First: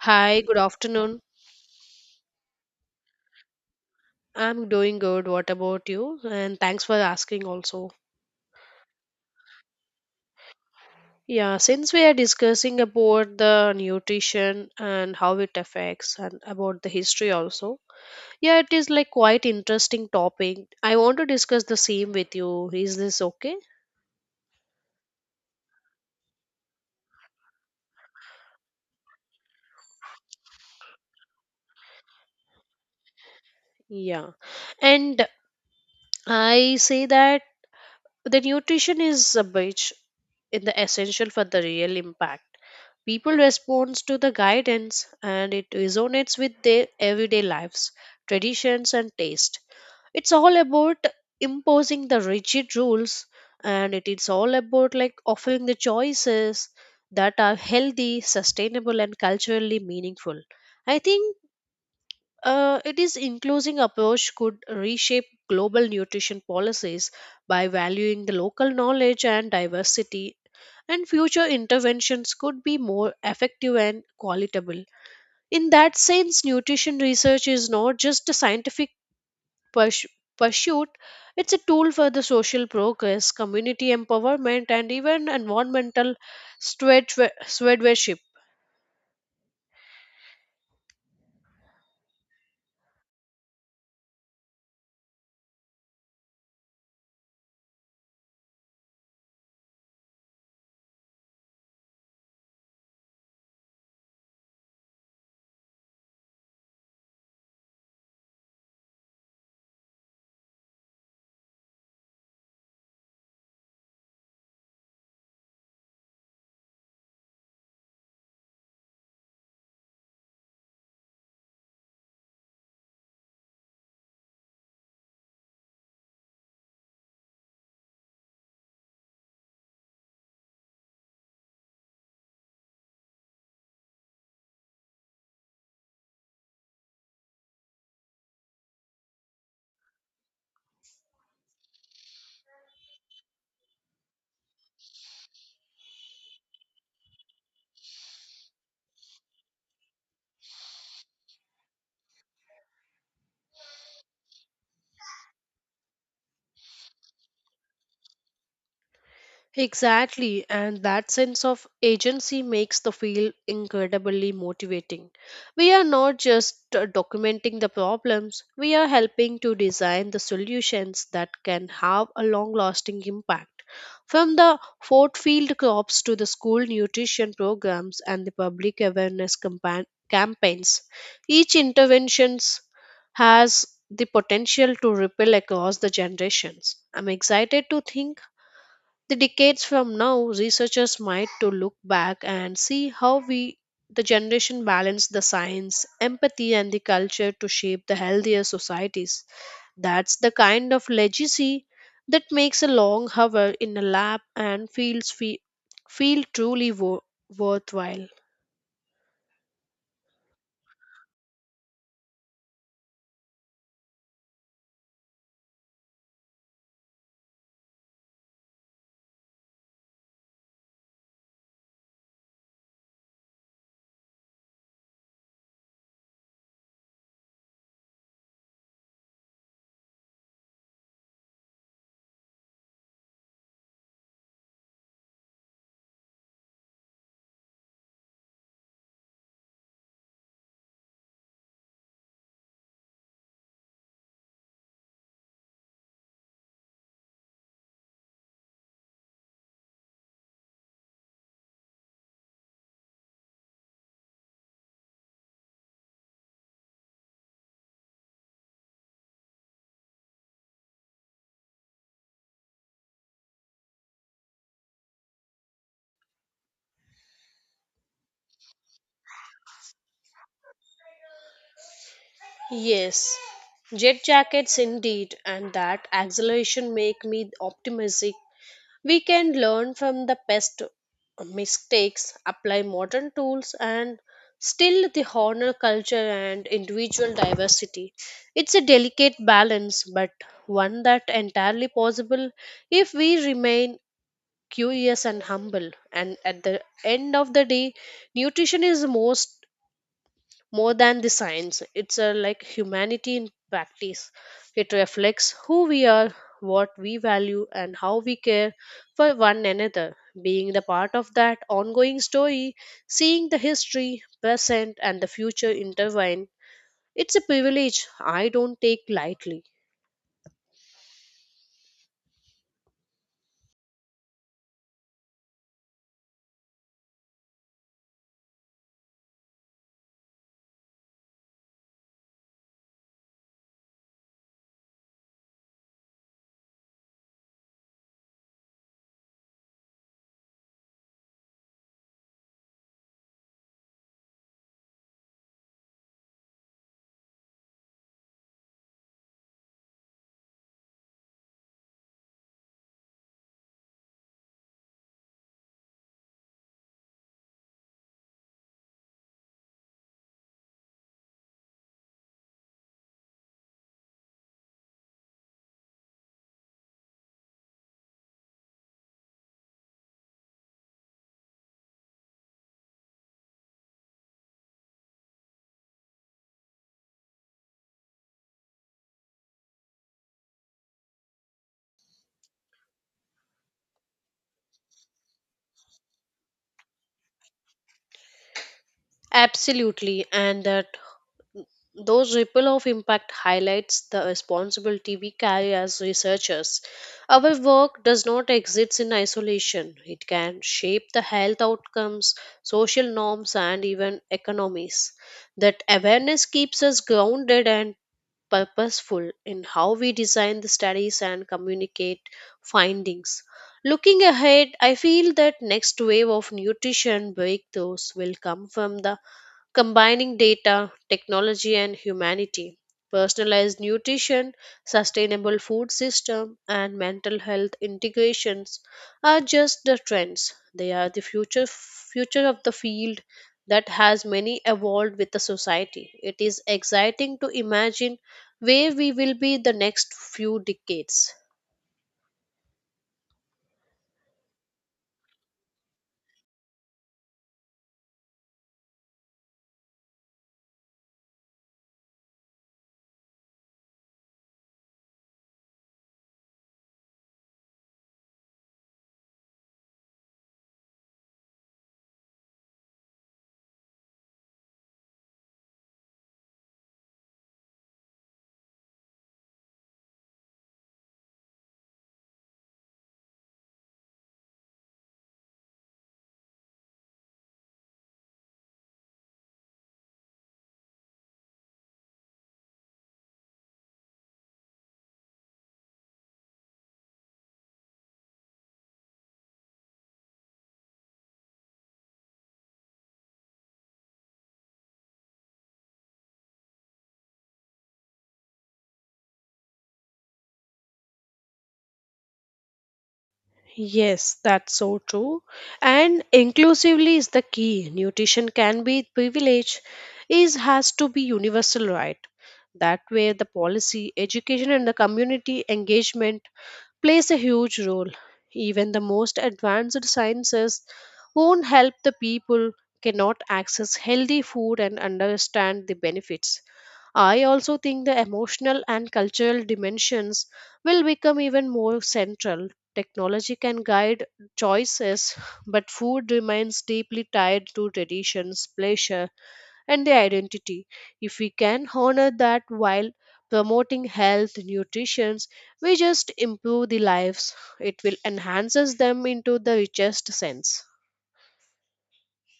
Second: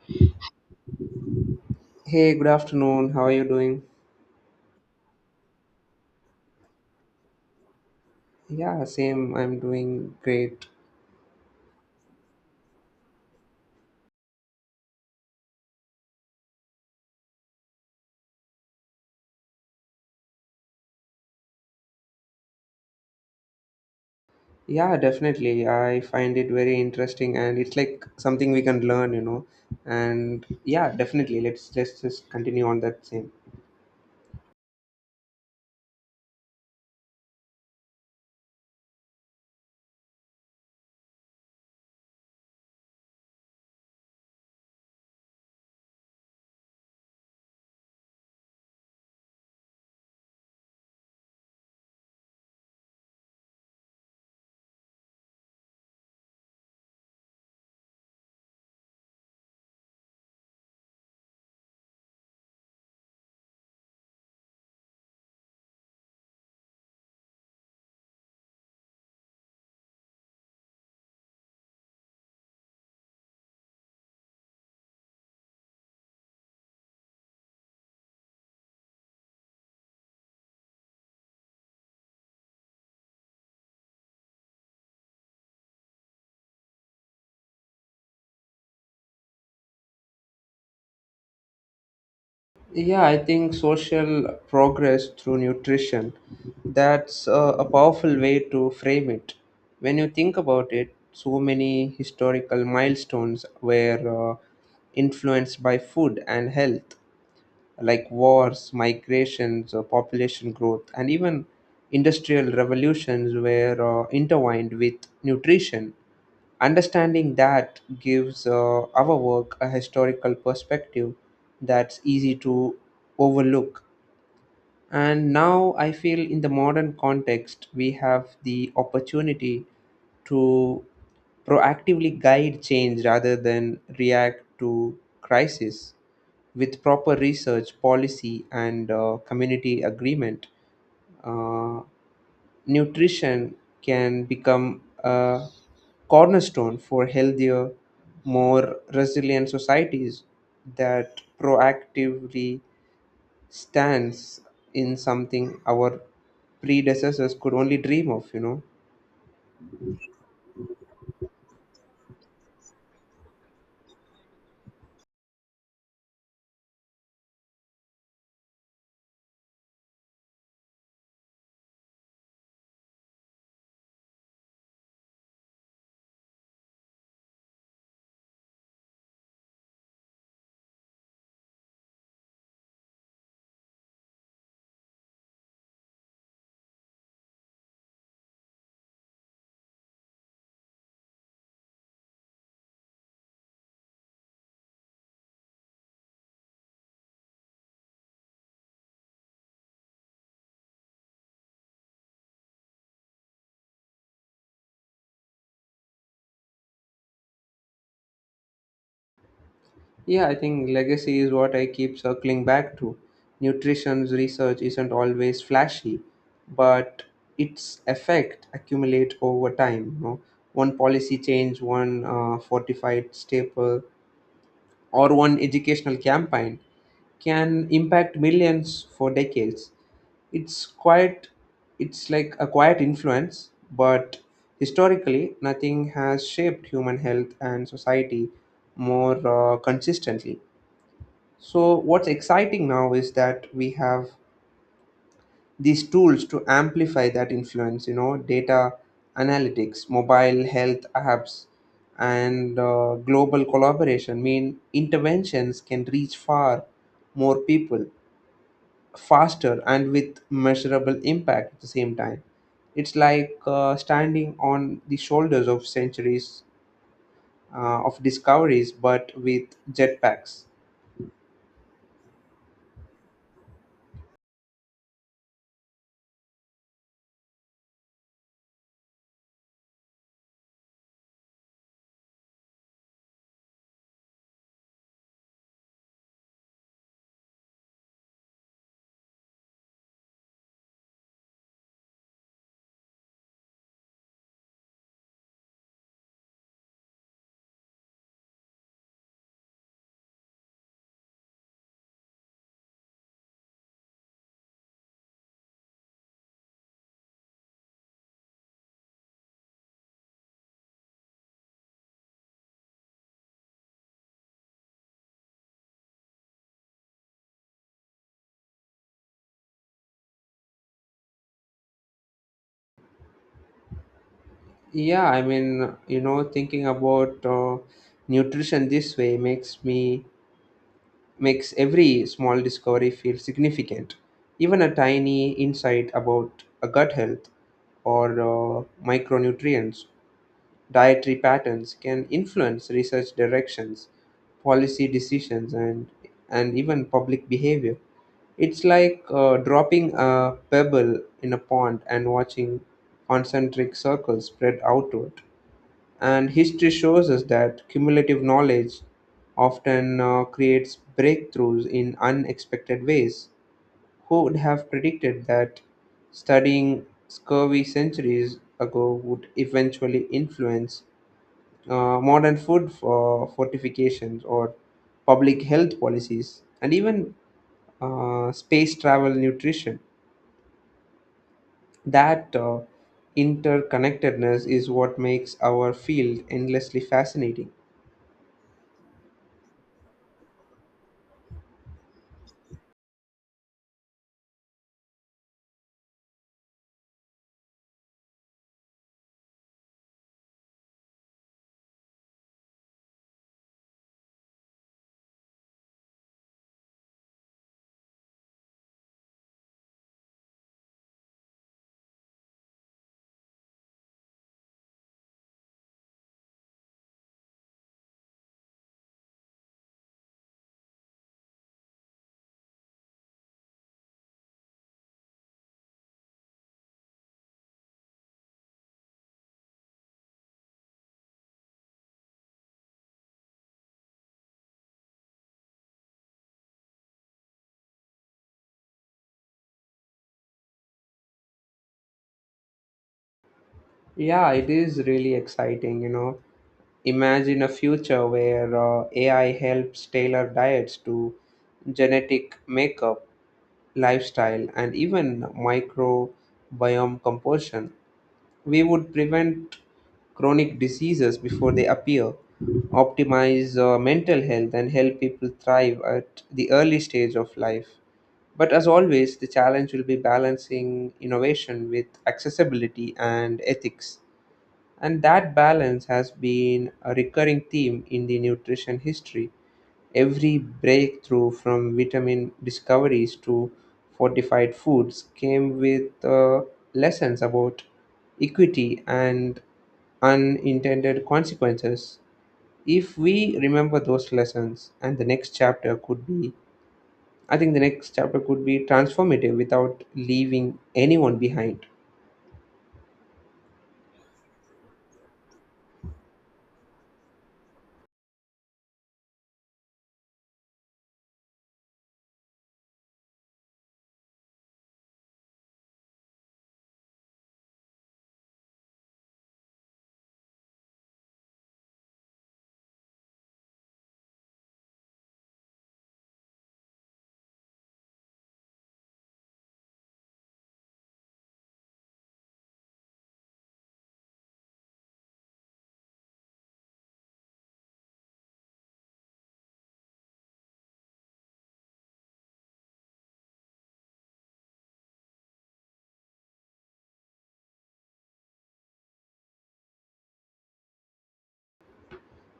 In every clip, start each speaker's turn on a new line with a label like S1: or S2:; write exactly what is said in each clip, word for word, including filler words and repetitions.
S1: Hi, good afternoon.
S2: Hey, good afternoon. How are you doing?
S1: I'm doing good. What about you? And thanks for asking also.
S2: Yeah, same. I'm doing great.
S1: Yeah, since we are discussing about the nutrition and how it affects and about the history also. Yeah, it is like quite interesting topic. I want to discuss the same with you. Is this okay?
S2: Yeah, definitely. I find it very interesting and it's like something we can learn, you know. And yeah, definitely. Let's just, just continue on that same.
S1: Yeah. And I say that the nutrition is a bridge in the essential for the real impact. People respond to the guidance and it resonates with their everyday lives, traditions, and taste. It's all about imposing the rigid rules and it is all about like offering the choices that are healthy, sustainable, and culturally meaningful. I think uh, it is inclusive approach could reshape global nutrition policies by valuing the local knowledge and diversity, and future interventions could be more effective and qualitable. In that sense, nutrition research is not just a scientific purs- pursuit, it's a tool for the social progress, community empowerment, and even environmental steward- stewardship.
S2: Yeah, I think social progress through nutrition. That's a, a powerful way to frame it. When you think about it, so many historical milestones were uh, influenced by food and health like wars, migrations, uh, population growth, and even industrial revolutions were uh, intertwined with nutrition. Understanding that gives uh, our work a historical perspective that's easy to overlook. And now I feel in the modern context, we have the opportunity to proactively guide change rather than react to crisis with proper research, policy, and uh, community agreement, uh, nutrition can become a cornerstone for healthier, more resilient societies that proactively stands in something our predecessors could only dream of, you know.
S1: Exactly, and that sense of agency makes the field incredibly motivating. We are not just uh, documenting the problems, we are helping to design the solutions that can have a long lasting impact. From the Fort Field crops to the school nutrition programs and the public awareness campa- campaigns, each interventions has the potential to ripple across the generations. I'm excited to think the decades from now researchers might to look back and see how we, the generation, balance the science, empathy, and the culture to shape the healthier societies. That's the kind of legacy that makes a long hour in a lab and feels fe- feel truly wo- worthwhile.
S2: Yeah, I think legacy is what I keep circling back to. Nutrition's research isn't always flashy, but its effect accumulate over time. You know, one policy change, one uh, fortified staple, or one educational campaign can impact millions for decades. It's quite, it's like a quiet influence, but historically, nothing has shaped human health and society more uh, consistently. So, what's exciting now is that we have these tools to amplify that influence, you know, data analytics, mobile health apps, and uh, global collaboration mean interventions can reach far more people faster and with measurable impact at the same time. It's like uh, standing on the shoulders of centuries uh, of discoveries, but with jetpacks.
S1: Yes, jet jackets indeed, and that acceleration make me optimistic. We can learn from the past mistakes, apply modern tools, and still the honor culture and individual diversity. It's a delicate balance, but one that entirely possible if we remain curious and humble. And at the end of the day, nutrition is most more than the science. It's a like humanity in practice. It reflects who we are, what we value, and how we care for one another. Being the part of that ongoing story, seeing the history, present, and the future intertwine, it's a privilege I don't take lightly.
S2: Yeah, I mean, you know, thinking about uh, nutrition this way makes me makes every small discovery feel significant. Even a tiny insight about a gut health or uh, micronutrients, dietary patterns can influence research directions, policy decisions, and and even public behavior. It's like uh, dropping a pebble in a pond and watching concentric circles spread outward. And history shows us that cumulative knowledge often uh, creates breakthroughs in unexpected ways. Who would have predicted that studying scurvy centuries ago would eventually influence uh, modern food for fortifications or public health policies and even uh, space travel nutrition? That uh, interconnectedness is what makes our field endlessly fascinating.
S1: Absolutely, and that. Those ripple of impact highlights the responsibility we carry as researchers. Our work does not exist in isolation. It can shape the health outcomes, social norms, and even economies. That awareness keeps us grounded and purposeful in how we design the studies and communicate findings. Looking ahead, I feel that next wave of nutrition breakthroughs will come from the combining data, technology, and humanity. Personalized nutrition, sustainable food system, and mental health integrations are just the trends. They are the future future of the field that has many evolved with the society. It is exciting to imagine where we will be the next few decades.
S2: Yeah, it is really exciting, you know. Imagine a future where uh, A I helps tailor diets to genetic makeup, lifestyle, and even microbiome composition. We would prevent chronic diseases before they appear, optimize uh, mental health, and help people thrive at the early stage of life. But as always, the challenge will be balancing innovation with accessibility and ethics. And that balance has been a recurring theme in the nutrition history. Every breakthrough from vitamin discoveries to fortified foods came with uh, lessons about equity and unintended consequences. If we remember those lessons, and the next chapter could be, I think the next chapter could be transformative without leaving anyone behind.
S1: Yes, that's so true. And inclusively is the key. Nutrition can be privilege, is has to be universal right. That way the policy, education, and the community engagement plays a huge role. Even the most advanced sciences won't help the people cannot access healthy food and understand the benefits. I also think the emotional and cultural dimensions will become even more central. Technology can guide choices, but food remains deeply tied to traditions, pleasure, and the identity. If we can honor that while promoting health, nutrition, we just improve the lives. It will enhances them into the richest sense.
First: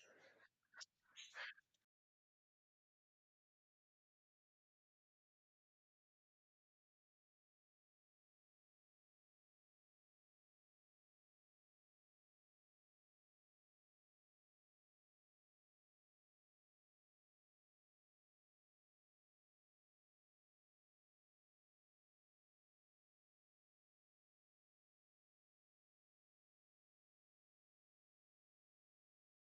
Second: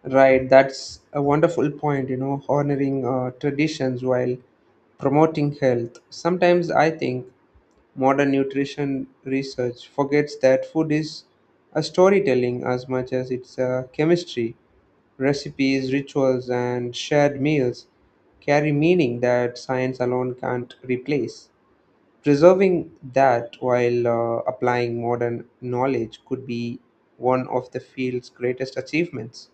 S2: Right, that's a wonderful point, you know, honoring uh, traditions while promoting health. Sometimes I think modern nutrition research forgets that food is a storytelling as much as it's a chemistry. Recipes, rituals, and shared meals carry meaning that science alone can't replace. Preserving that while uh, applying modern knowledge could be one of the field's greatest achievements.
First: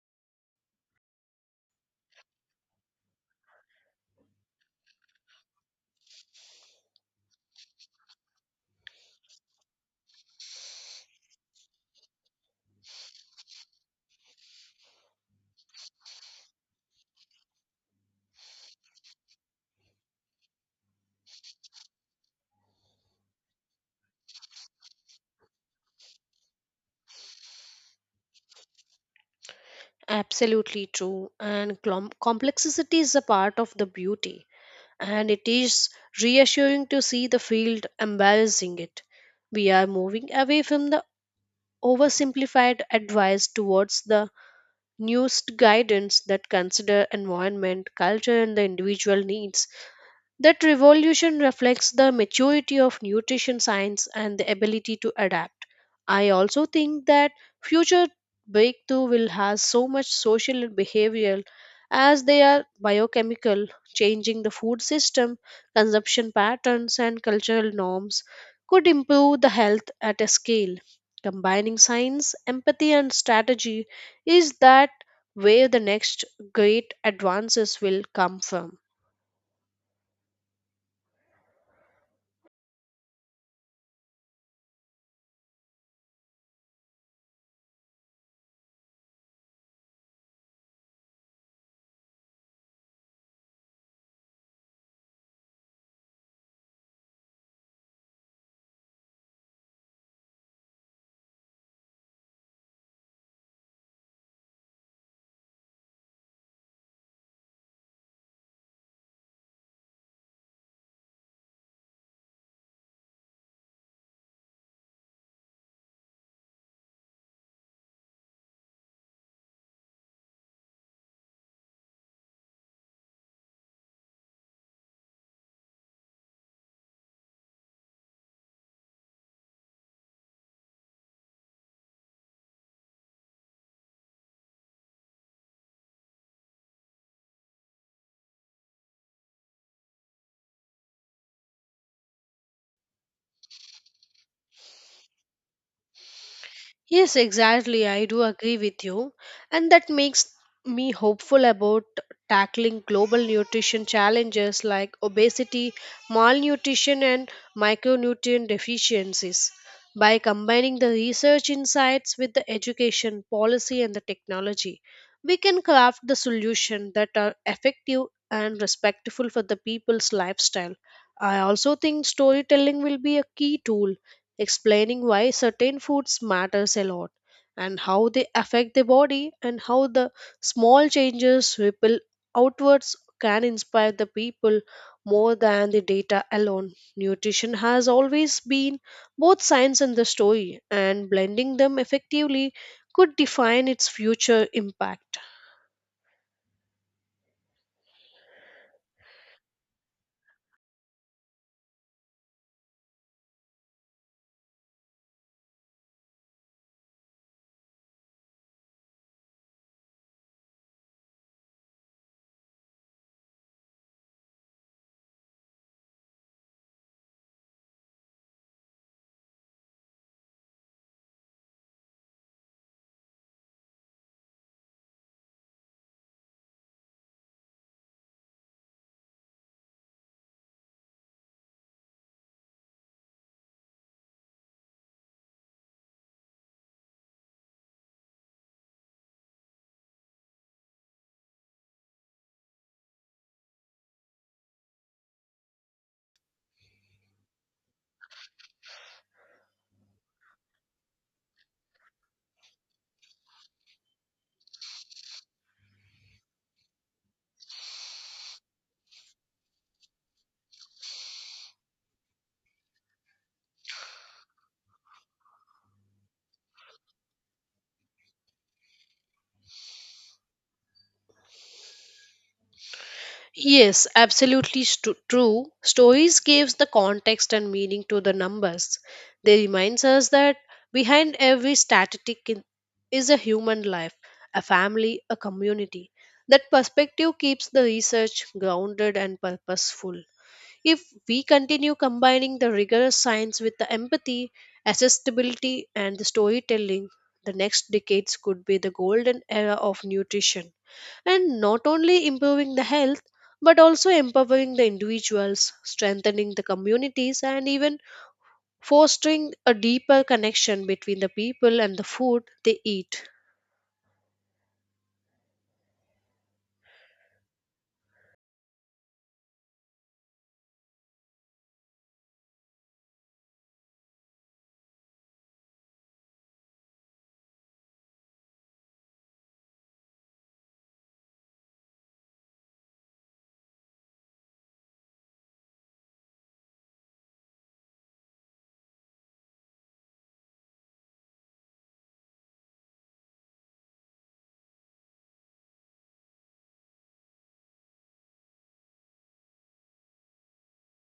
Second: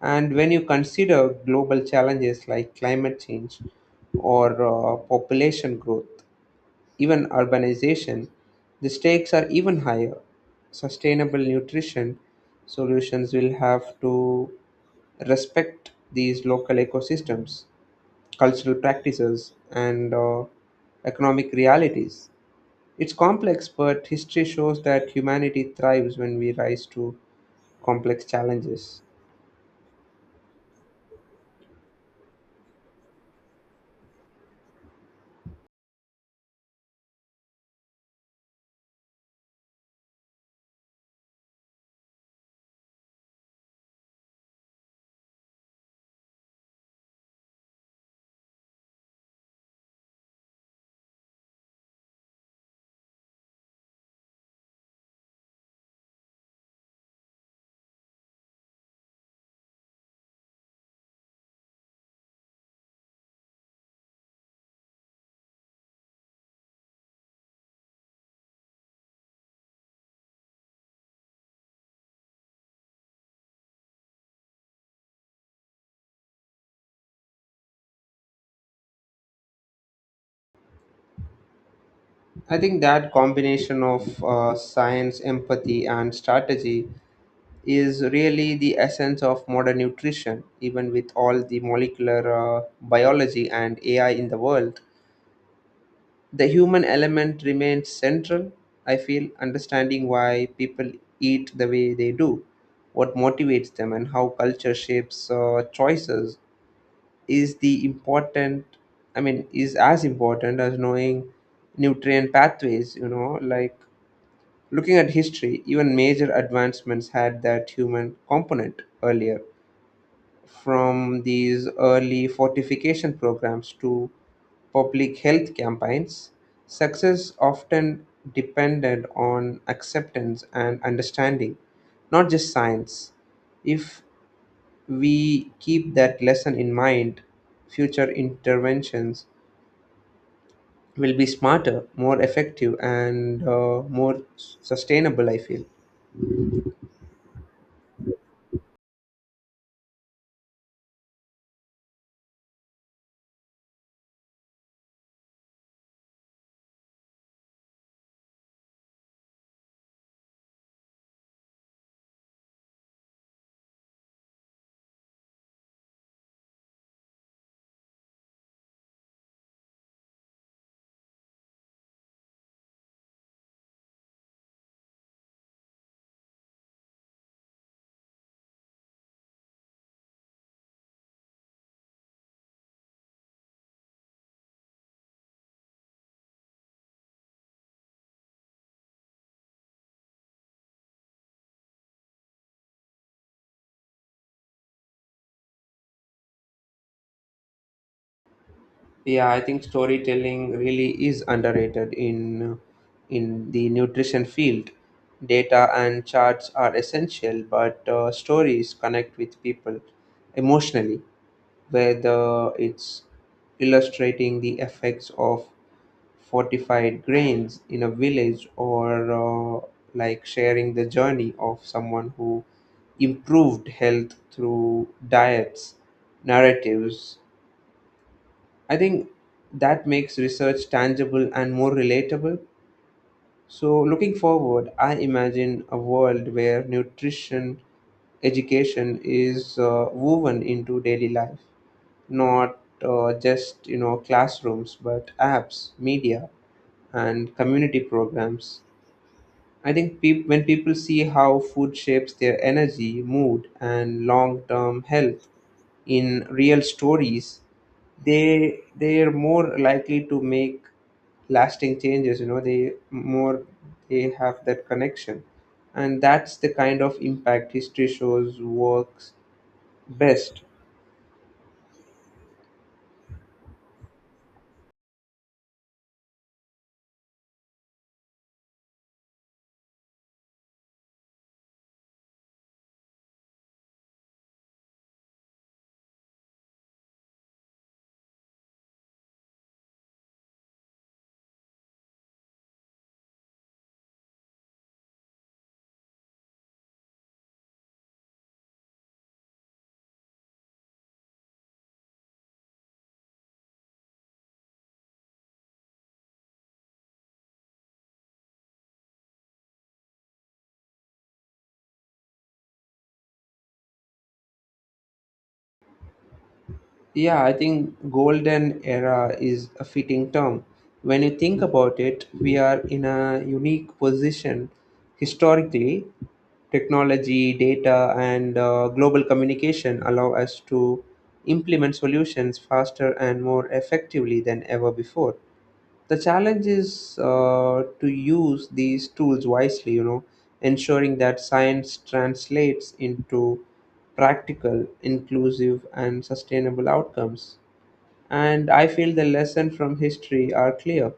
S2: And when you consider global challenges like climate change or uh, population growth, even urbanization, the stakes are even higher. Sustainable nutrition solutions will have to respect these local ecosystems, cultural practices, and uh, economic realities. It's complex, but history shows that humanity thrives when we rise to complex challenges.
S1: Absolutely true, and clom complexity is a part of the beauty, and it is reassuring to see the field embracing it. We are moving away from the oversimplified advice towards the nuanced guidance that consider environment, culture, and the individual needs. That revolution reflects the maturity of nutrition science and the ability to adapt. I also think that future breakthrough will have so much social and behavioral as they are biochemical, changing the food system, consumption patterns, and cultural norms could improve the health at a scale. Combining science, empathy, and strategy is that where the next great advances will come from.
S2: I think that combination of uh, science, empathy, and strategy is really the essence of modern nutrition. Even with all the molecular uh, biology and A I in the world, the human element remains central. I feel understanding why people eat the way they do, what motivates them, and how culture shapes uh, choices is the important. I mean, is as important as knowing nutrient pathways. You know, like Looking at history, even major advancements had that human component earlier, from these early fortification programs to public health campaigns. Success often depended on acceptance and understanding, not just science. If we keep that lesson in mind, future interventions will be smarter, more effective, and uh, more sustainable, I feel.
S1: Yes, exactly. I do agree with you. And that makes me hopeful about tackling global nutrition challenges like obesity, malnutrition, and micronutrient deficiencies. By combining the research insights with the education, policy, and the technology, we can craft the solution that are effective and respectful for the people's lifestyle. I also think storytelling will be a key tool explaining why certain foods matters a lot, and how they affect the body, and how the small changes ripple outwards can inspire the people more than the data alone. Nutrition has always been both science and the story, and blending them effectively could define its future impact.
S2: Yeah, I think storytelling really is underrated in in the nutrition field. Data and charts are essential, but uh, stories connect with people emotionally, whether it's illustrating the effects of fortified grains in a village or uh, like sharing the journey of someone who improved health through diets, narratives, I think that makes research tangible and more relatable. So, looking forward, I imagine a world where nutrition education is uh, woven into daily life, not uh, just you know classrooms, but apps, media, and community programs. I think peop when people see how food shapes their energy, mood, and long-term health, in real stories, they they're more likely to make lasting changes. You know, they more they have that connection, and that's the kind of impact history shows works best.
S1: Yes, absolutely stu- true. Stories gives the context and meaning to the numbers. They reminds us that behind every statistic in- is a human life, a family, a community. That perspective keeps the research grounded and purposeful. If we continue combining the rigorous science with the empathy, accessibility, and the storytelling, the next decades could be the golden era of nutrition. And not only improving the health, but also empowering the individuals, strengthening the communities, and even fostering a deeper connection between the people and the food they eat.
S2: Yeah, I think golden era is a fitting term. When you think about it, we are in a unique position historically. Technology, data, and uh, global communication allow us to implement solutions faster and more effectively than ever before. The challenge is uh, to use these tools wisely, you know, ensuring that science translates into practical, inclusive, and sustainable outcomes. And I feel the lesson from history are clear.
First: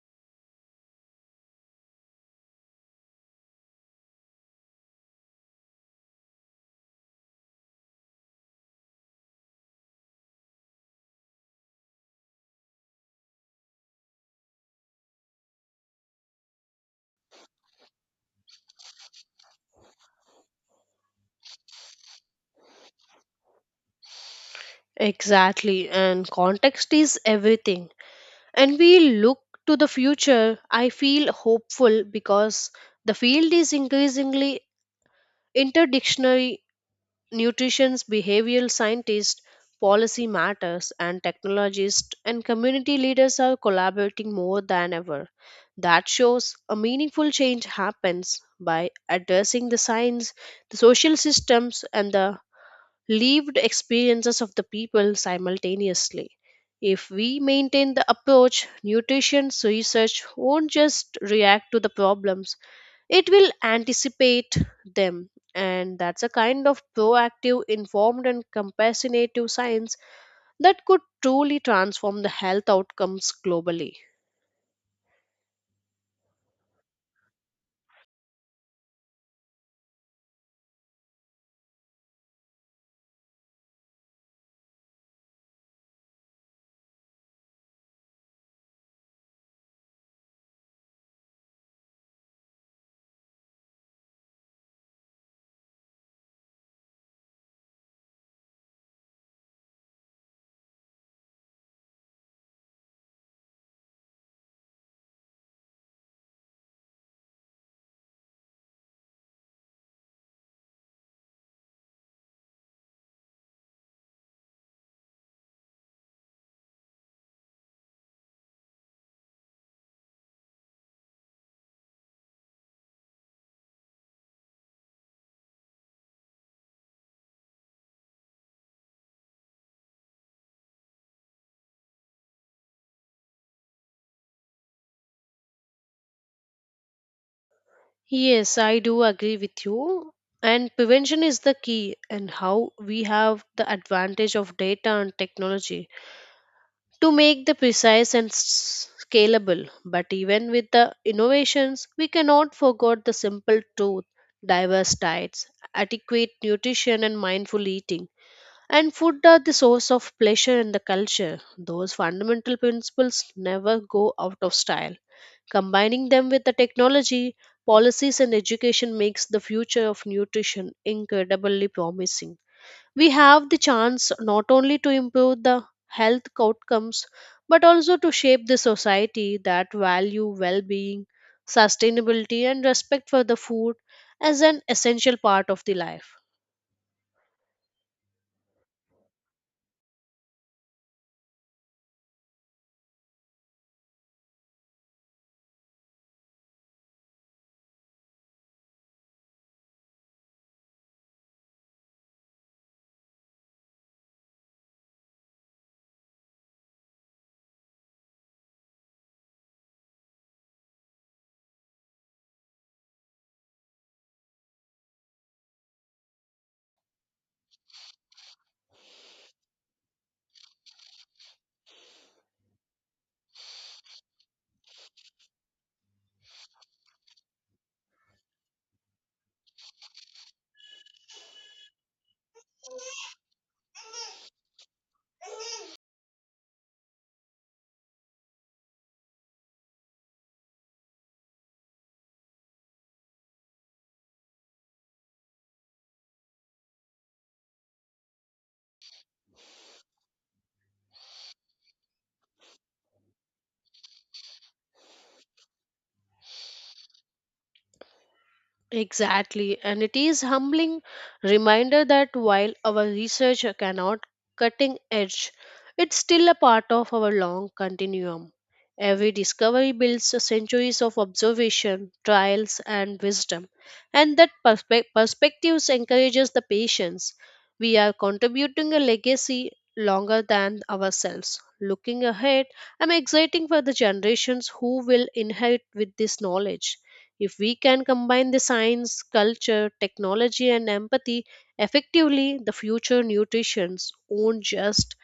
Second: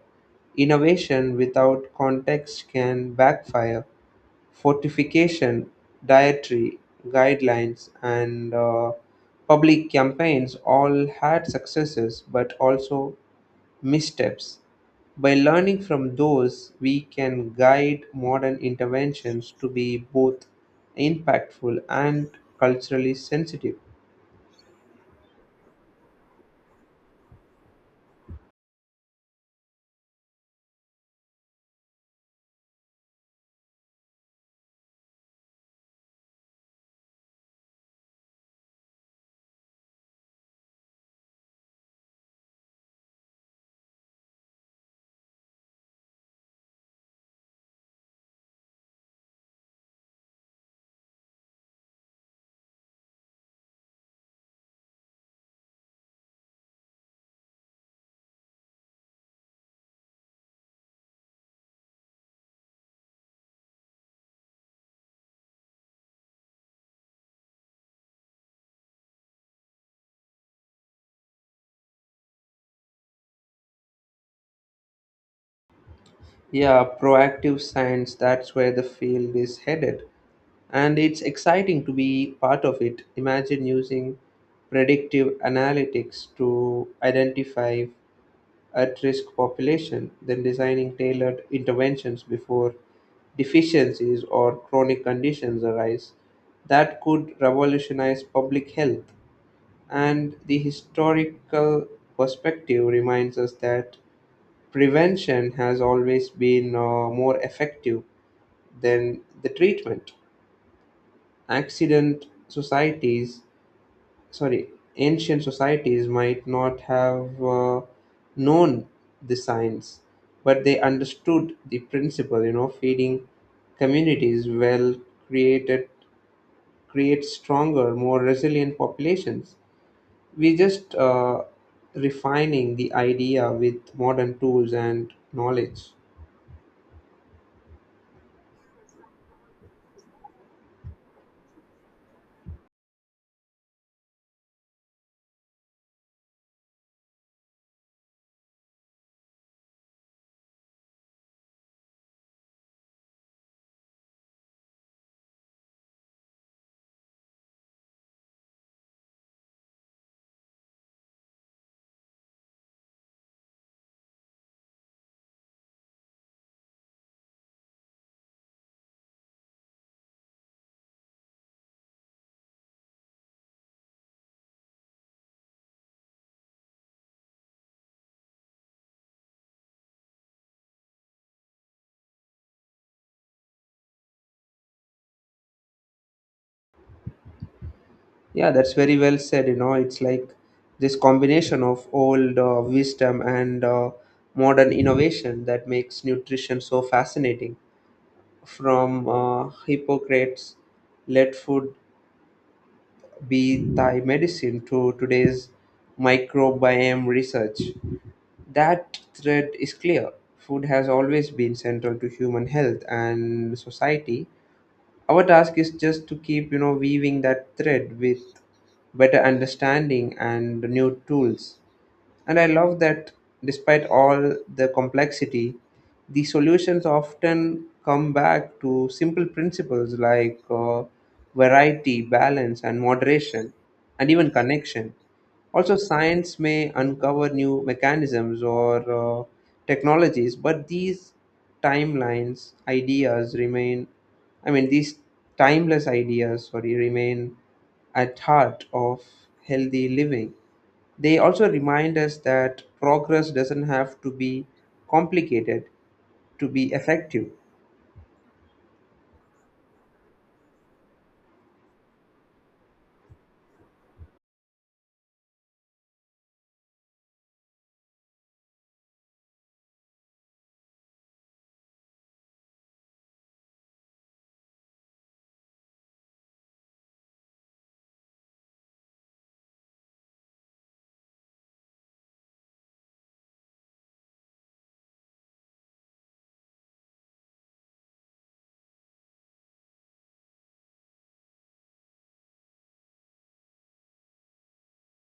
S2: Innovation without context can backfire. Fortification, dietary guidelines, and uh, public campaigns all had successes but also missteps. By learning from those, we can guide modern interventions to be both impactful and culturally sensitive.
S1: Exactly, and context is everything, and we look to the future, I feel hopeful because the field is increasingly interdictionary. Nutrition's behavioral scientists, policy matters, and technologists and community leaders are collaborating more than ever. That shows a meaningful change happens by addressing the science, the social systems, and the lived experiences of the people simultaneously. If we maintain the approach, nutrition research won't just react to the problems, it will anticipate them. And that's a kind of proactive, informed, and compassionate science that could truly transform the health outcomes globally.
S2: Yeah, proactive science, that's where the field is headed. And it's exciting to be part of it. Imagine using predictive analytics to identify at-risk population than designing tailored interventions before deficiencies or chronic conditions arise that could revolutionize public health. And the historical perspective reminds us that prevention has always been uh, more effective than the treatment. Accident societies sorry, Ancient societies might not have uh, known the science, but they understood the principle. You know, feeding communities well created creates stronger, more resilient populations. We just uh, refining the idea with modern tools and knowledge.
S1: Yes, I do agree with you. And prevention is the key, and how we have the advantage of data and technology to make the precise and s- scalable. But even with the innovations, we cannot forget the simple truth: diverse diets, adequate nutrition, and mindful eating. And food are the source of pleasure in the culture. Those fundamental principles never go out of style. Combining them with the technology, policies, and education makes the future of nutrition incredibly promising. We have the chance not only to improve the health outcomes but also to shape the society that value well-being, sustainability, and respect for the food as an essential part of the life.
S2: Yeah, that's very well said. You know, it's like this combination of old uh, wisdom and uh, modern innovation that makes nutrition so fascinating. From uh, Hippocrates, let food be thy medicine, to today's microbiome research. That thread is clear. Food has always been central to human health and society, our task is just to keep, you know, weaving that thread with better understanding and new tools. And I love that despite all the complexity, the solutions often come back to simple principles like uh, variety, balance, and moderation, and even connection. Also, science may uncover new mechanisms or uh, technologies, but these timelines, ideas remain, I mean, these timeless ideas, sorry, remain at heart of healthy living. They also remind us that progress doesn't have to be complicated to be effective.
S1: Exactly, and it is humbling reminder that while our research cannot cutting edge, it's still a part of our long continuum. Every discovery builds centuries of observation, trials, and wisdom, and that perspe- perspectives encourages the patience. We are contributing a legacy longer than ourselves. Looking ahead, I'm exciting for the generations who will inherit with this knowledge. If we can combine the science, culture, technology, and empathy effectively, the future nutrition won't just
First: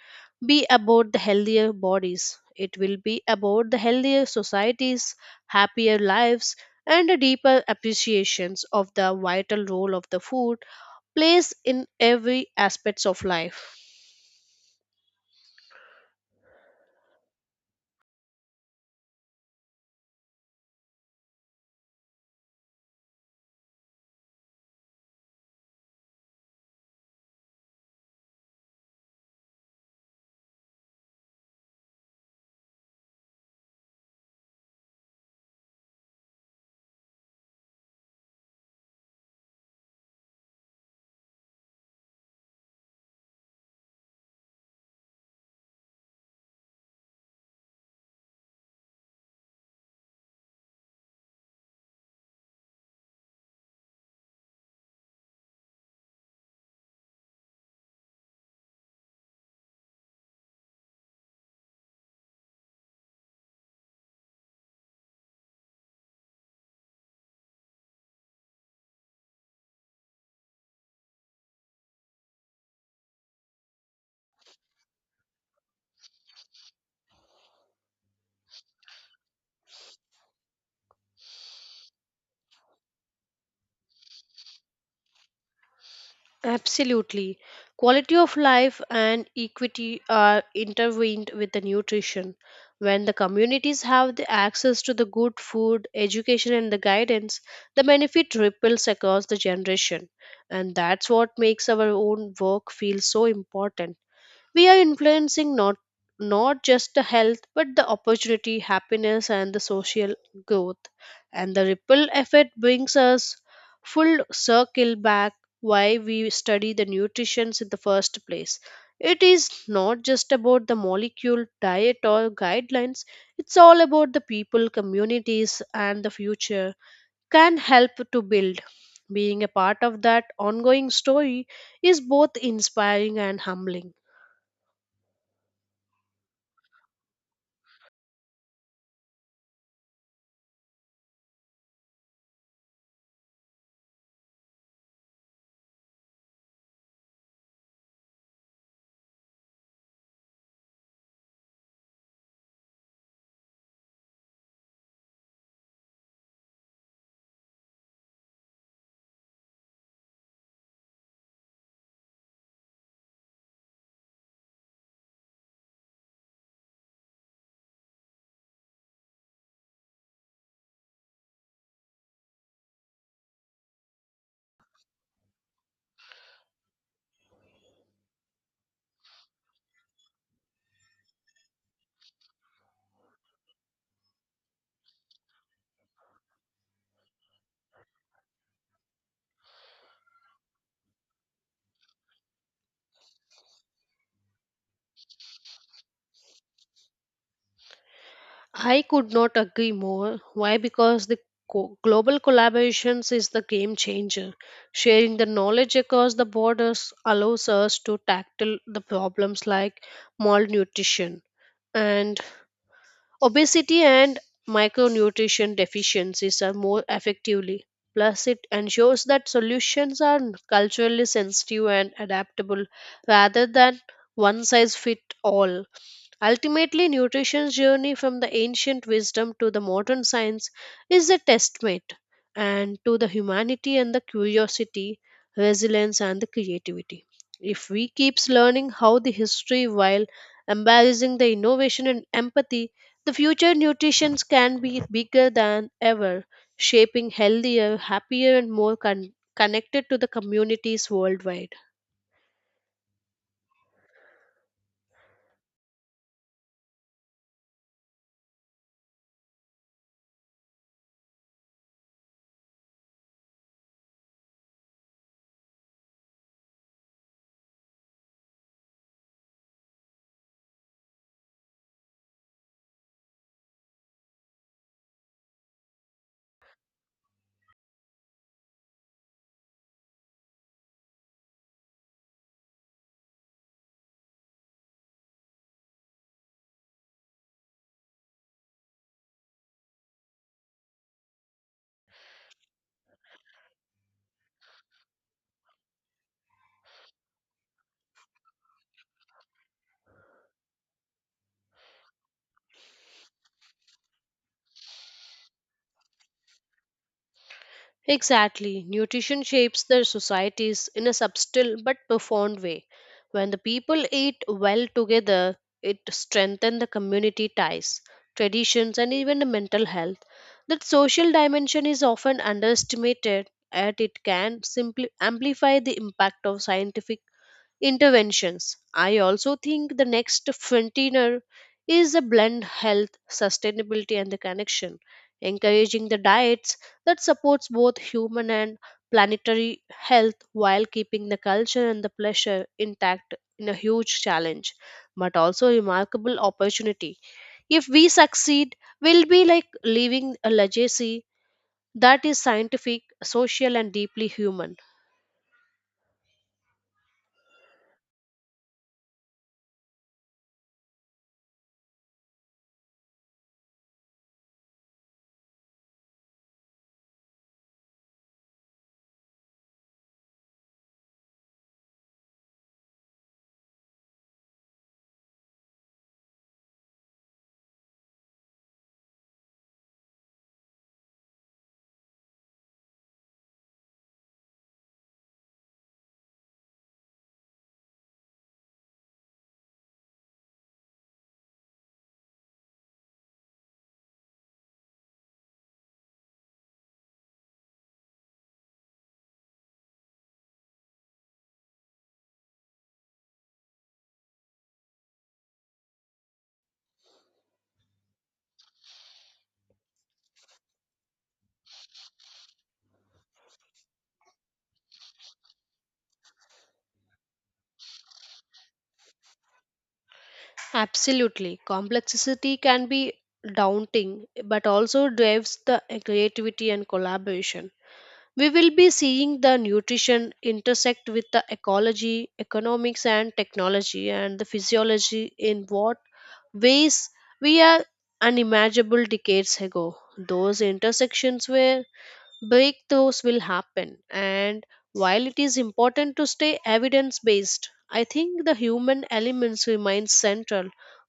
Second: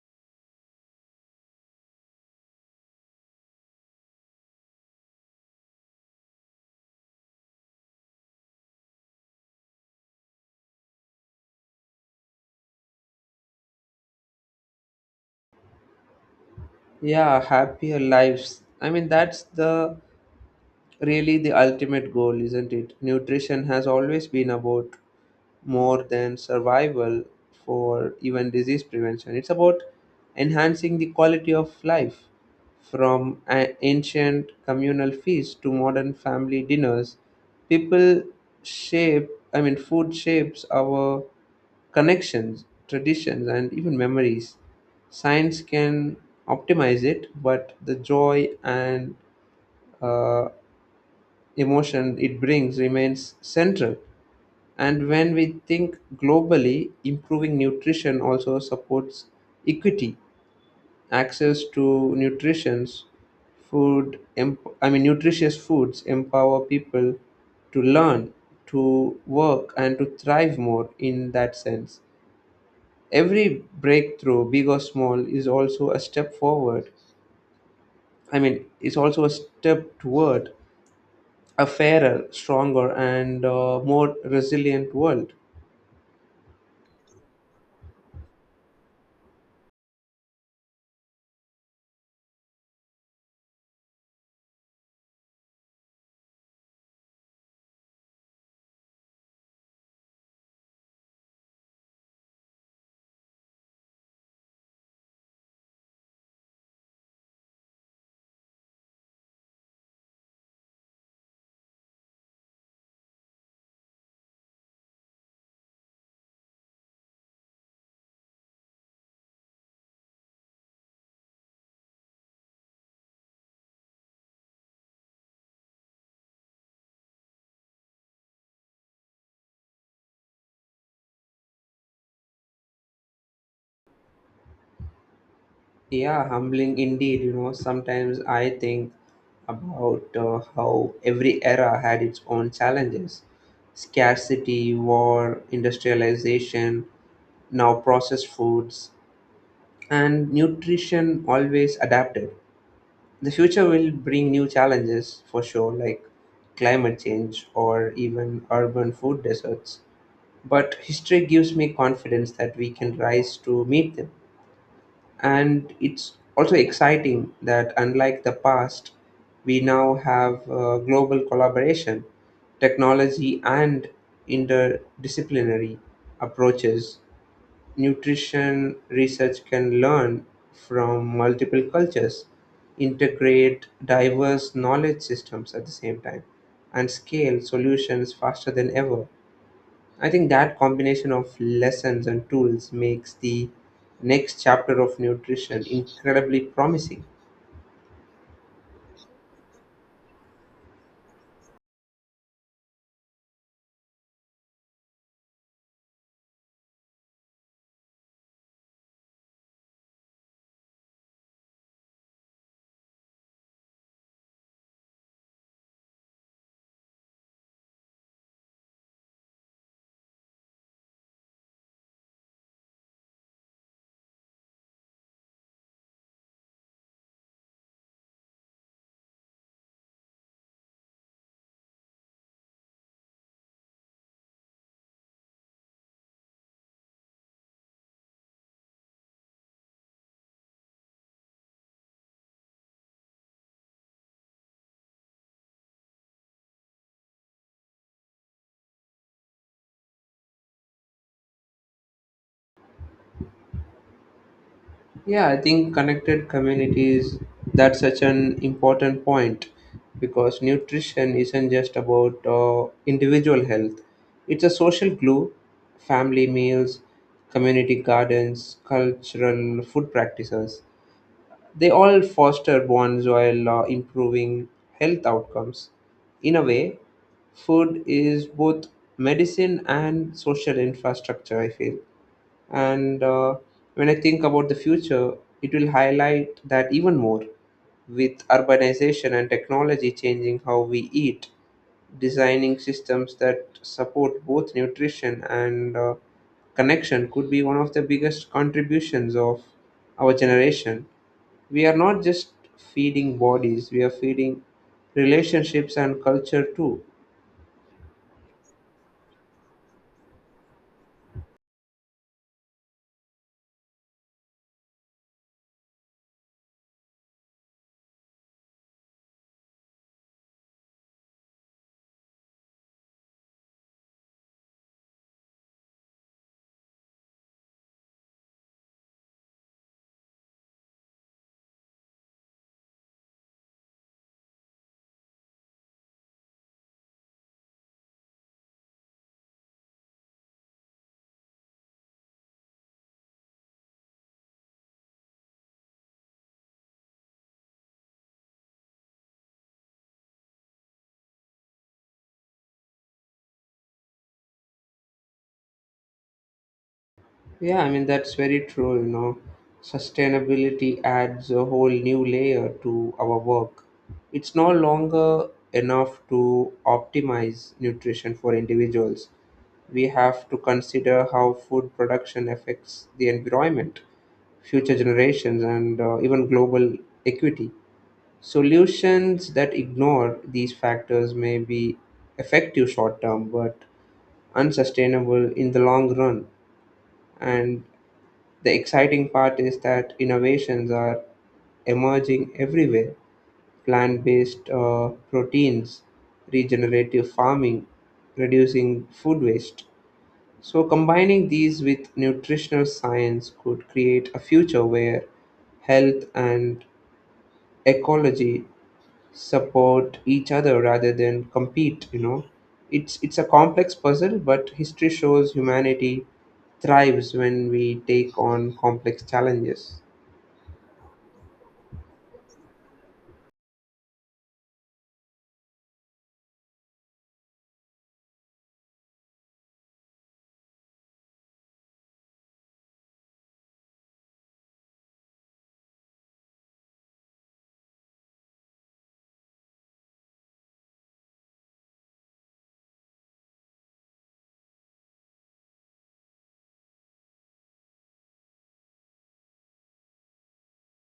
S1: be about the healthier bodies. It will be about the healthier societies, happier lives, and a deeper appreciations of the vital role of the food plays in every aspects of life.
S2: Yeah, happier lives. I mean, that's the really the ultimate goal, isn't it? Nutrition has always been about more than survival for even disease prevention. It's about enhancing the quality of life from a- ancient communal feasts to modern family dinners. People shape, I mean, food shapes our connections, traditions, and even memories. Science can optimize it, but the joy and uh, emotion it brings remains central. And when we think globally, improving nutrition also supports equity, access to nutrition, food, em- I mean nutritious foods empower people to learn, to work and to thrive more in that sense. Every breakthrough, big or small, is also a step forward. I mean, it's also a step toward a fairer, stronger and uh, more resilient world.
S1: Absolutely. Quality of life and equity are intertwined with the nutrition. When the communities have the access to the good food, education, and the guidance, the benefit ripples across the generation. And that's what makes our own work feel so important. We are influencing not not just the health but the opportunity, happiness, and the social growth. And the ripple effect brings us full circle back why we study the nutrition in the first place. It is not just about the molecule diet or guidelines, it's all about the people, communities, and the future can help to build. Being a part of that ongoing story is both inspiring and humbling.
S2: Yeah, humbling indeed. You know, sometimes I think about uh, how every era had its own challenges scarcity, war, industrialization, now processed foods, and nutrition always adapted. The future will bring new challenges for sure, like climate change or even urban food deserts. But history gives me confidence that we can rise to meet them and it's also exciting that unlike the past we now have uh, global collaboration technology and interdisciplinary approaches nutrition research can learn from multiple cultures integrate diverse knowledge systems at the same time and scale solutions faster than ever. I think that combination of lessons and tools makes the next chapter of nutrition incredibly promising.
S1: I could not agree more. Why? Because the co- global collaborations is the game changer. Sharing the knowledge across the borders allows us to tackle the problems like malnutrition and obesity and micronutrition deficiencies are more effectively. Plus, it ensures that solutions are culturally sensitive and adaptable rather than one size fit all. Ultimately, nutrition's journey from the ancient wisdom to the modern science is a testament and to the humanity and the curiosity, resilience, and the creativity. If we keeps learning how the history while embracing the innovation and empathy, the future nutrition can be bigger than ever, shaping healthier, happier, and more con- connected to the communities worldwide.
S2: Yeah, I think connected communities, that's such an important point because nutrition isn't just about uh, individual health, it's a social glue, family meals, community gardens, cultural food practices. They all foster bonds while uh, improving health outcomes. In a way, food is both medicine and social infrastructure, I feel. And uh, when I think about the future, it will highlight that even more with urbanization and technology changing how we eat, designing systems that support both nutrition and uh, connection could be one of the biggest contributions of our generation. We are not just feeding bodies, we are feeding relationships and culture too.
S1: Exactly. Nutrition shapes their societies in a subtle but profound way. When the people eat well together, it strengthens the community ties, traditions, and even the mental health. That social dimension is often underestimated, and it can simply amplify the impact of scientific interventions. I also think the next frontier is a blend health, sustainability, and the connection, encouraging the diets that supports both human and planetary health while keeping the culture and the pleasure intact in a huge challenge, but also remarkable opportunity. If we succeed, we'll be like leaving a legacy that is scientific, social, and deeply human.
S2: Yeah, I mean, that's very true, you know. Sustainability adds a whole new layer to our work. It's no longer enough to optimize nutrition for individuals. We have to consider how food production affects the environment, future generations, and uh, even global equity. Solutions that ignore these factors may be effective short term but unsustainable in the long run. And the exciting part is that innovations are emerging everywhere, plant based uh, proteins, regenerative farming, reducing food waste. So, combining these with nutritional science could create a future where health and ecology support each other rather than compete you know it's it's a complex puzzle, but history shows humanity thrives when we take on complex challenges.
S1: Absolutely. Complexity can be daunting, but also drives the creativity and collaboration. We will be seeing the nutrition intersect with the ecology, economics, and technology, and the physiology in what ways we are unimaginable decades ago. Those intersections were breakthroughs will happen, and while it is important to stay evidence based, I think the human elements remain central.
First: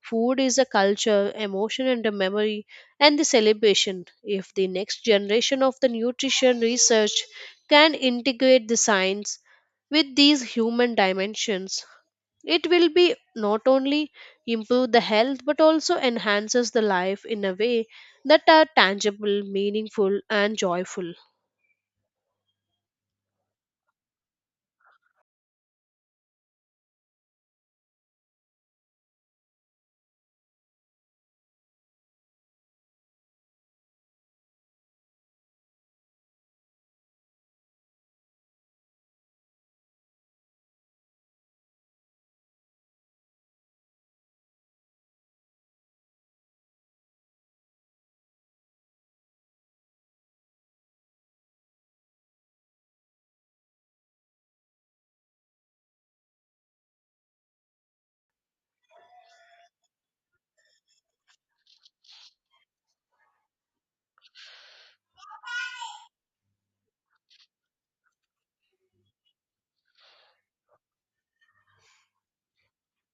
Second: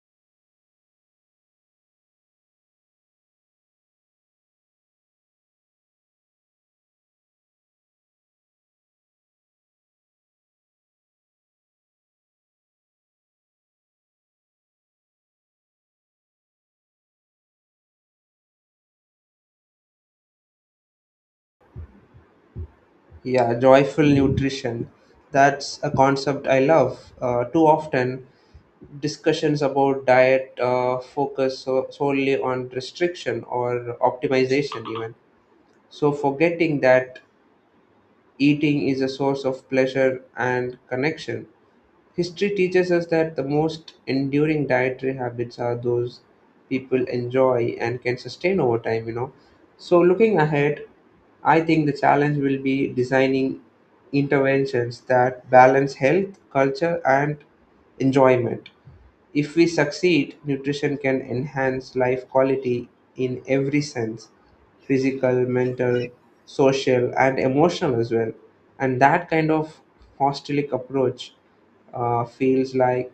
S1: Food is a culture, emotion, and a memory, and the celebration. If the next generation of the nutrition research can integrate the science with these human dimensions, it will be not only improve the health but also enhances the life in a way that are tangible, meaningful, and joyful.
S2: Yeah, joyful nutrition, that's a concept I love. Uh, too often discussions about diet uh, focus so, solely on restriction or optimization, even so forgetting that eating is a source of pleasure and connection. History teaches us that the most enduring dietary habits are those people enjoy and can sustain over time, you know. So, looking ahead, I think the challenge will be designing interventions that balance health, culture, and enjoyment. If we succeed, nutrition can enhance life quality in every sense, physical, mental, social, and emotional as well. And that kind of hostelic approach uh, feels like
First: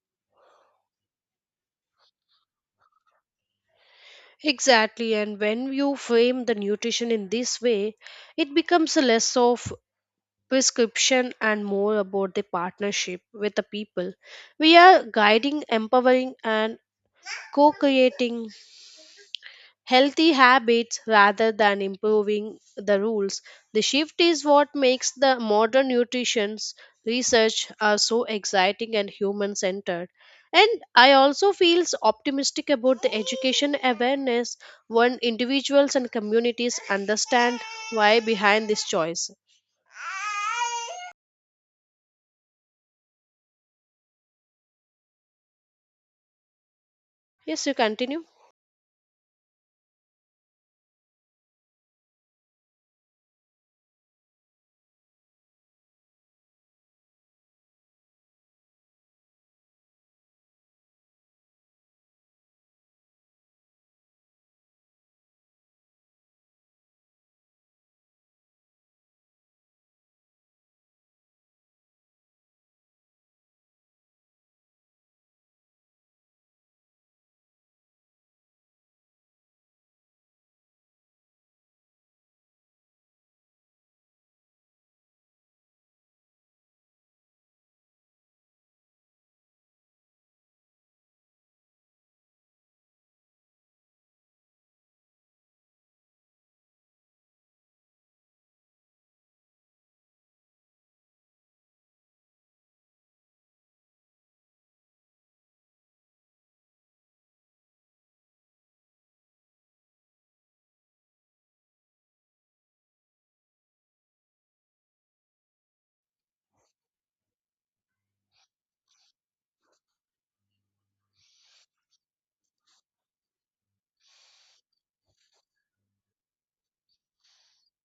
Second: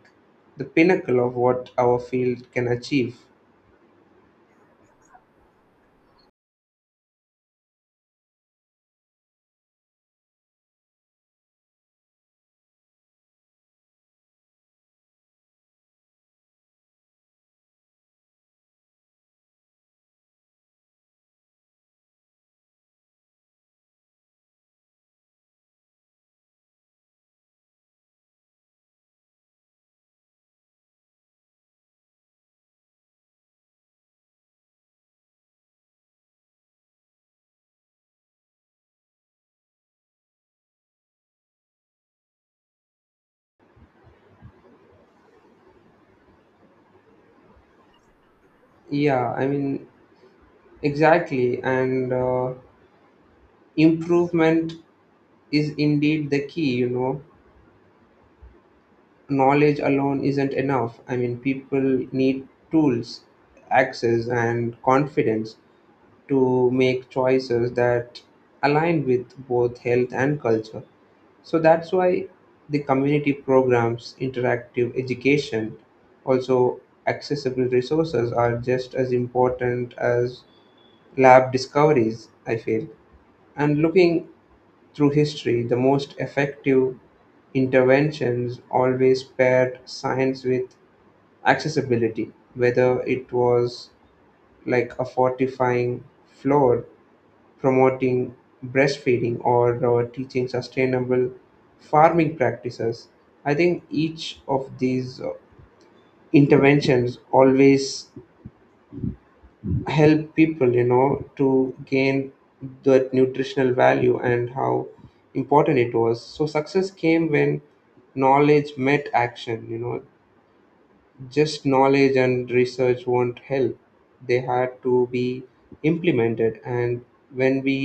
S2: the pinnacle of what our field can achieve.
S1: Exactly, and when you frame the nutrition in this way, it becomes less of prescription and more about the partnership with the people. We are guiding, empowering, and co creating healthy habits rather than improving the rules. The shift is what makes the modern nutrition research are so exciting and human centered. And I also feel optimistic about the education awareness when individuals and communities understand why behind this choice. Yes, you continue.
S2: Yeah, I mean, exactly. And uh, improvement is indeed the key, you know. Knowledge alone isn't enough. I mean, people need tools, access, and confidence to make choices that align with both health and culture. So that's why the community programs, interactive education, also accessible resources are just as important as lab discoveries, I feel. And looking through history, the most effective interventions always paired science with accessibility, whether it was like a fortifying floor, promoting breastfeeding, or uh, teaching sustainable farming practices. I think each of these uh, interventions always help people you know to gain that nutritional value and how important it was. So success came when knowledge met action you know Just knowledge and research won't help, they had to be implemented, and when we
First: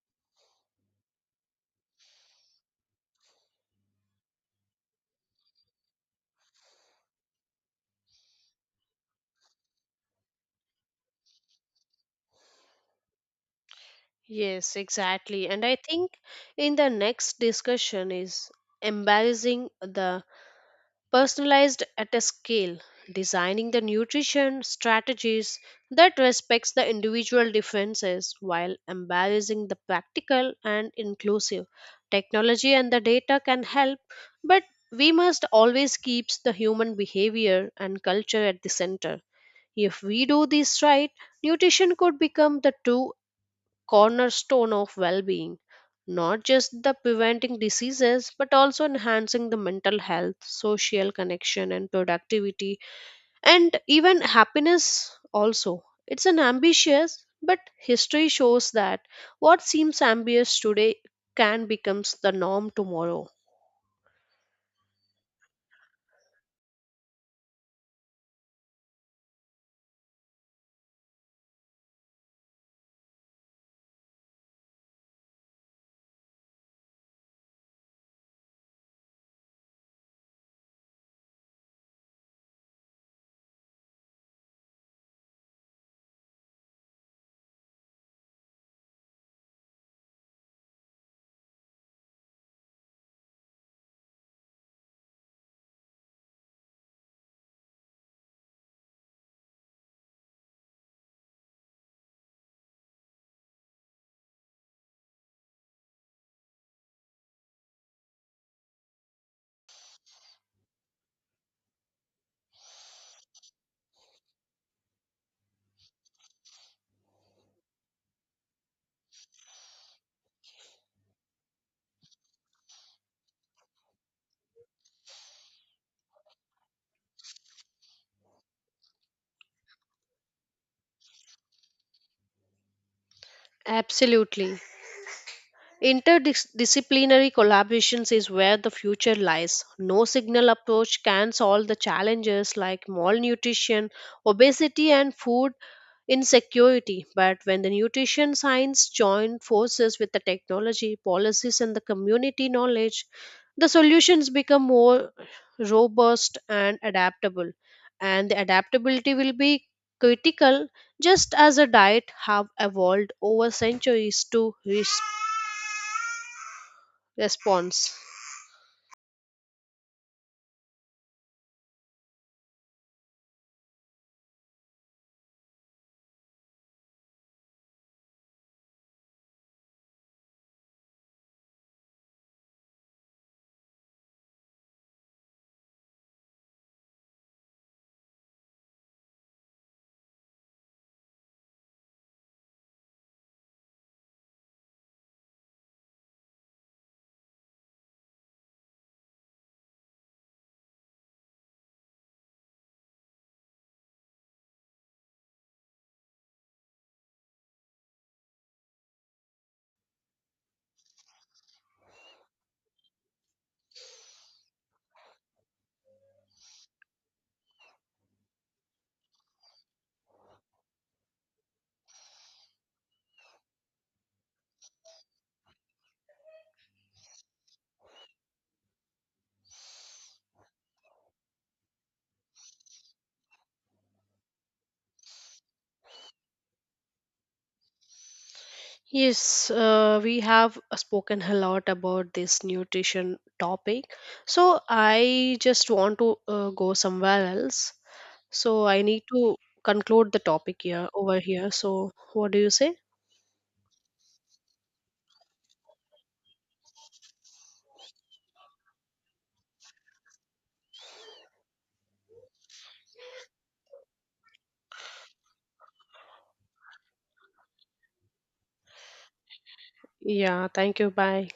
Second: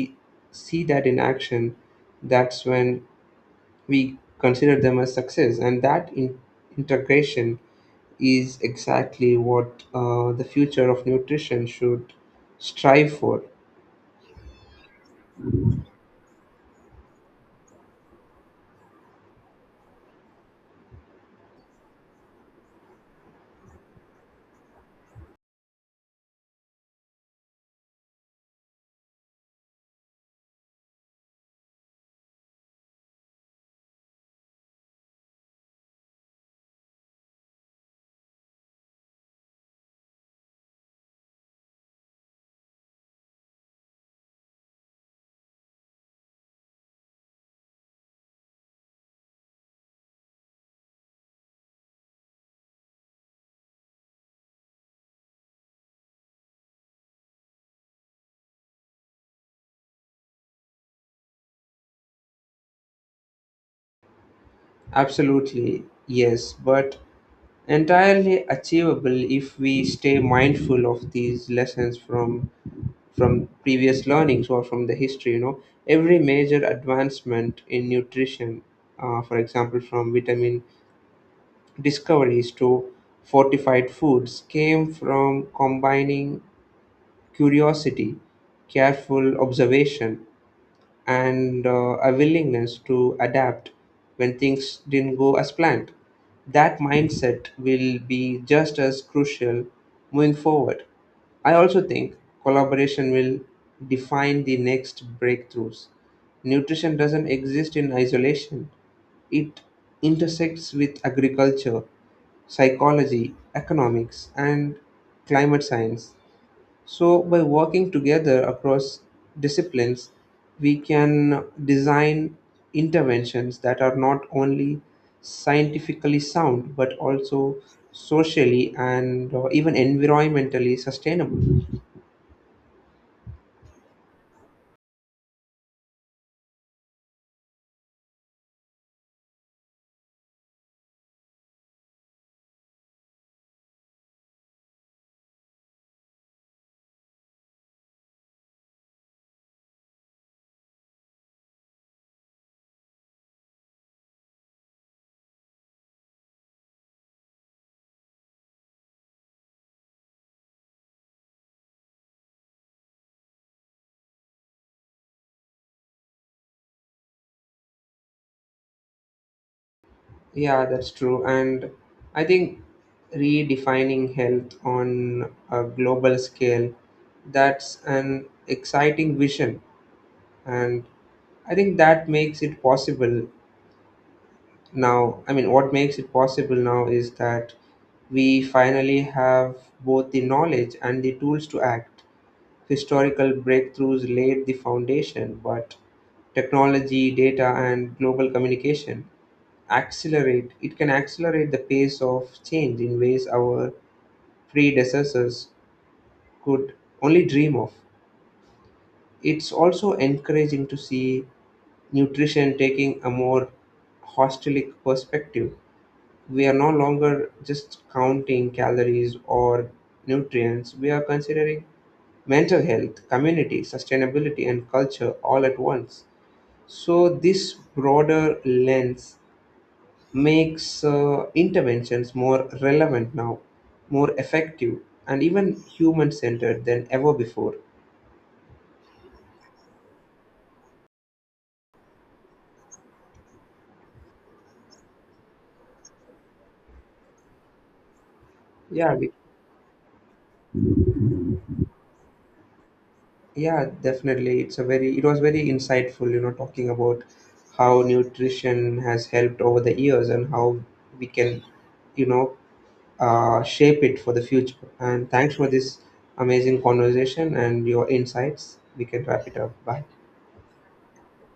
S2: see that in action, that's when we consider them as success. And that in- integration is exactly what uh, the future of nutrition should strive for.
S1: Yes, exactly. And I think in the next discussion is embarrassing the personalized at a scale, designing the nutrition strategies that respects the individual differences while embracing the practical and inclusive. Technology and the data can help, but we must always keep the human behavior and culture at the center. If we do this right, nutrition could become the true cornerstone of well-being, not just the preventing diseases but also enhancing the mental health, social connection, and productivity, and even happiness. Also, it's an ambitious, but history shows that what seems ambitious today can becomes the norm tomorrow.
S2: Absolutely, yes, but entirely achievable if we stay mindful of these lessons from from previous learnings or from the history you know Every major advancement in nutrition, uh, for example, from vitamin discoveries to fortified foods, came from combining curiosity, careful observation, and uh, a willingness to adapt when things didn't go as planned. That mindset will be just as crucial moving forward. I also think collaboration will define the next breakthroughs. Nutrition doesn't exist in isolation, it intersects with agriculture, psychology, economics, and climate science. So, by working together across disciplines, we can design interventions that are not only scientifically sound but also socially and uh, even environmentally sustainable.
S1: Absolutely. Interdisciplinary collaborations is where the future lies. No signal approach can solve the challenges like malnutrition, obesity, and food insecurity. But when the nutrition science join forces with the technology, policies, and the community knowledge, the solutions become more robust and adaptable. And the adaptability will be critical, just as a diet have evolved over centuries to respond response.
S2: Yeah, that's true. And I think redefining health on a global scale, that's an exciting vision, and I think that makes it possible. Now, I mean, what makes it possible now is that we finally have both the knowledge and the tools to act. Historical breakthroughs laid the foundation, but technology, data, and global communication accelerate it can accelerate the pace of change in ways our predecessors could only dream of. It's also encouraging to see nutrition taking a more holistic perspective, we are no longer just counting calories or nutrients, we are considering mental health, community, sustainability, and culture all at once. So, this broader lens makes uh, interventions more relevant now, more effective, and even human centered than ever before.
S1: Yes, uh, we have uh, spoken a lot about this nutrition topic, so I just want to uh, go somewhere else, so I
S2: Yeah,
S1: need
S2: we—
S1: to conclude the topic here over here. So what do you say?
S2: Yeah, definitely. It's a very it was very insightful, you know, talking about how nutrition has helped over the years and how we can, you know, uh, shape it for the future. And thanks for this amazing conversation and your insights. We can wrap it up. Bye.
S1: Yeah, thank you, bye.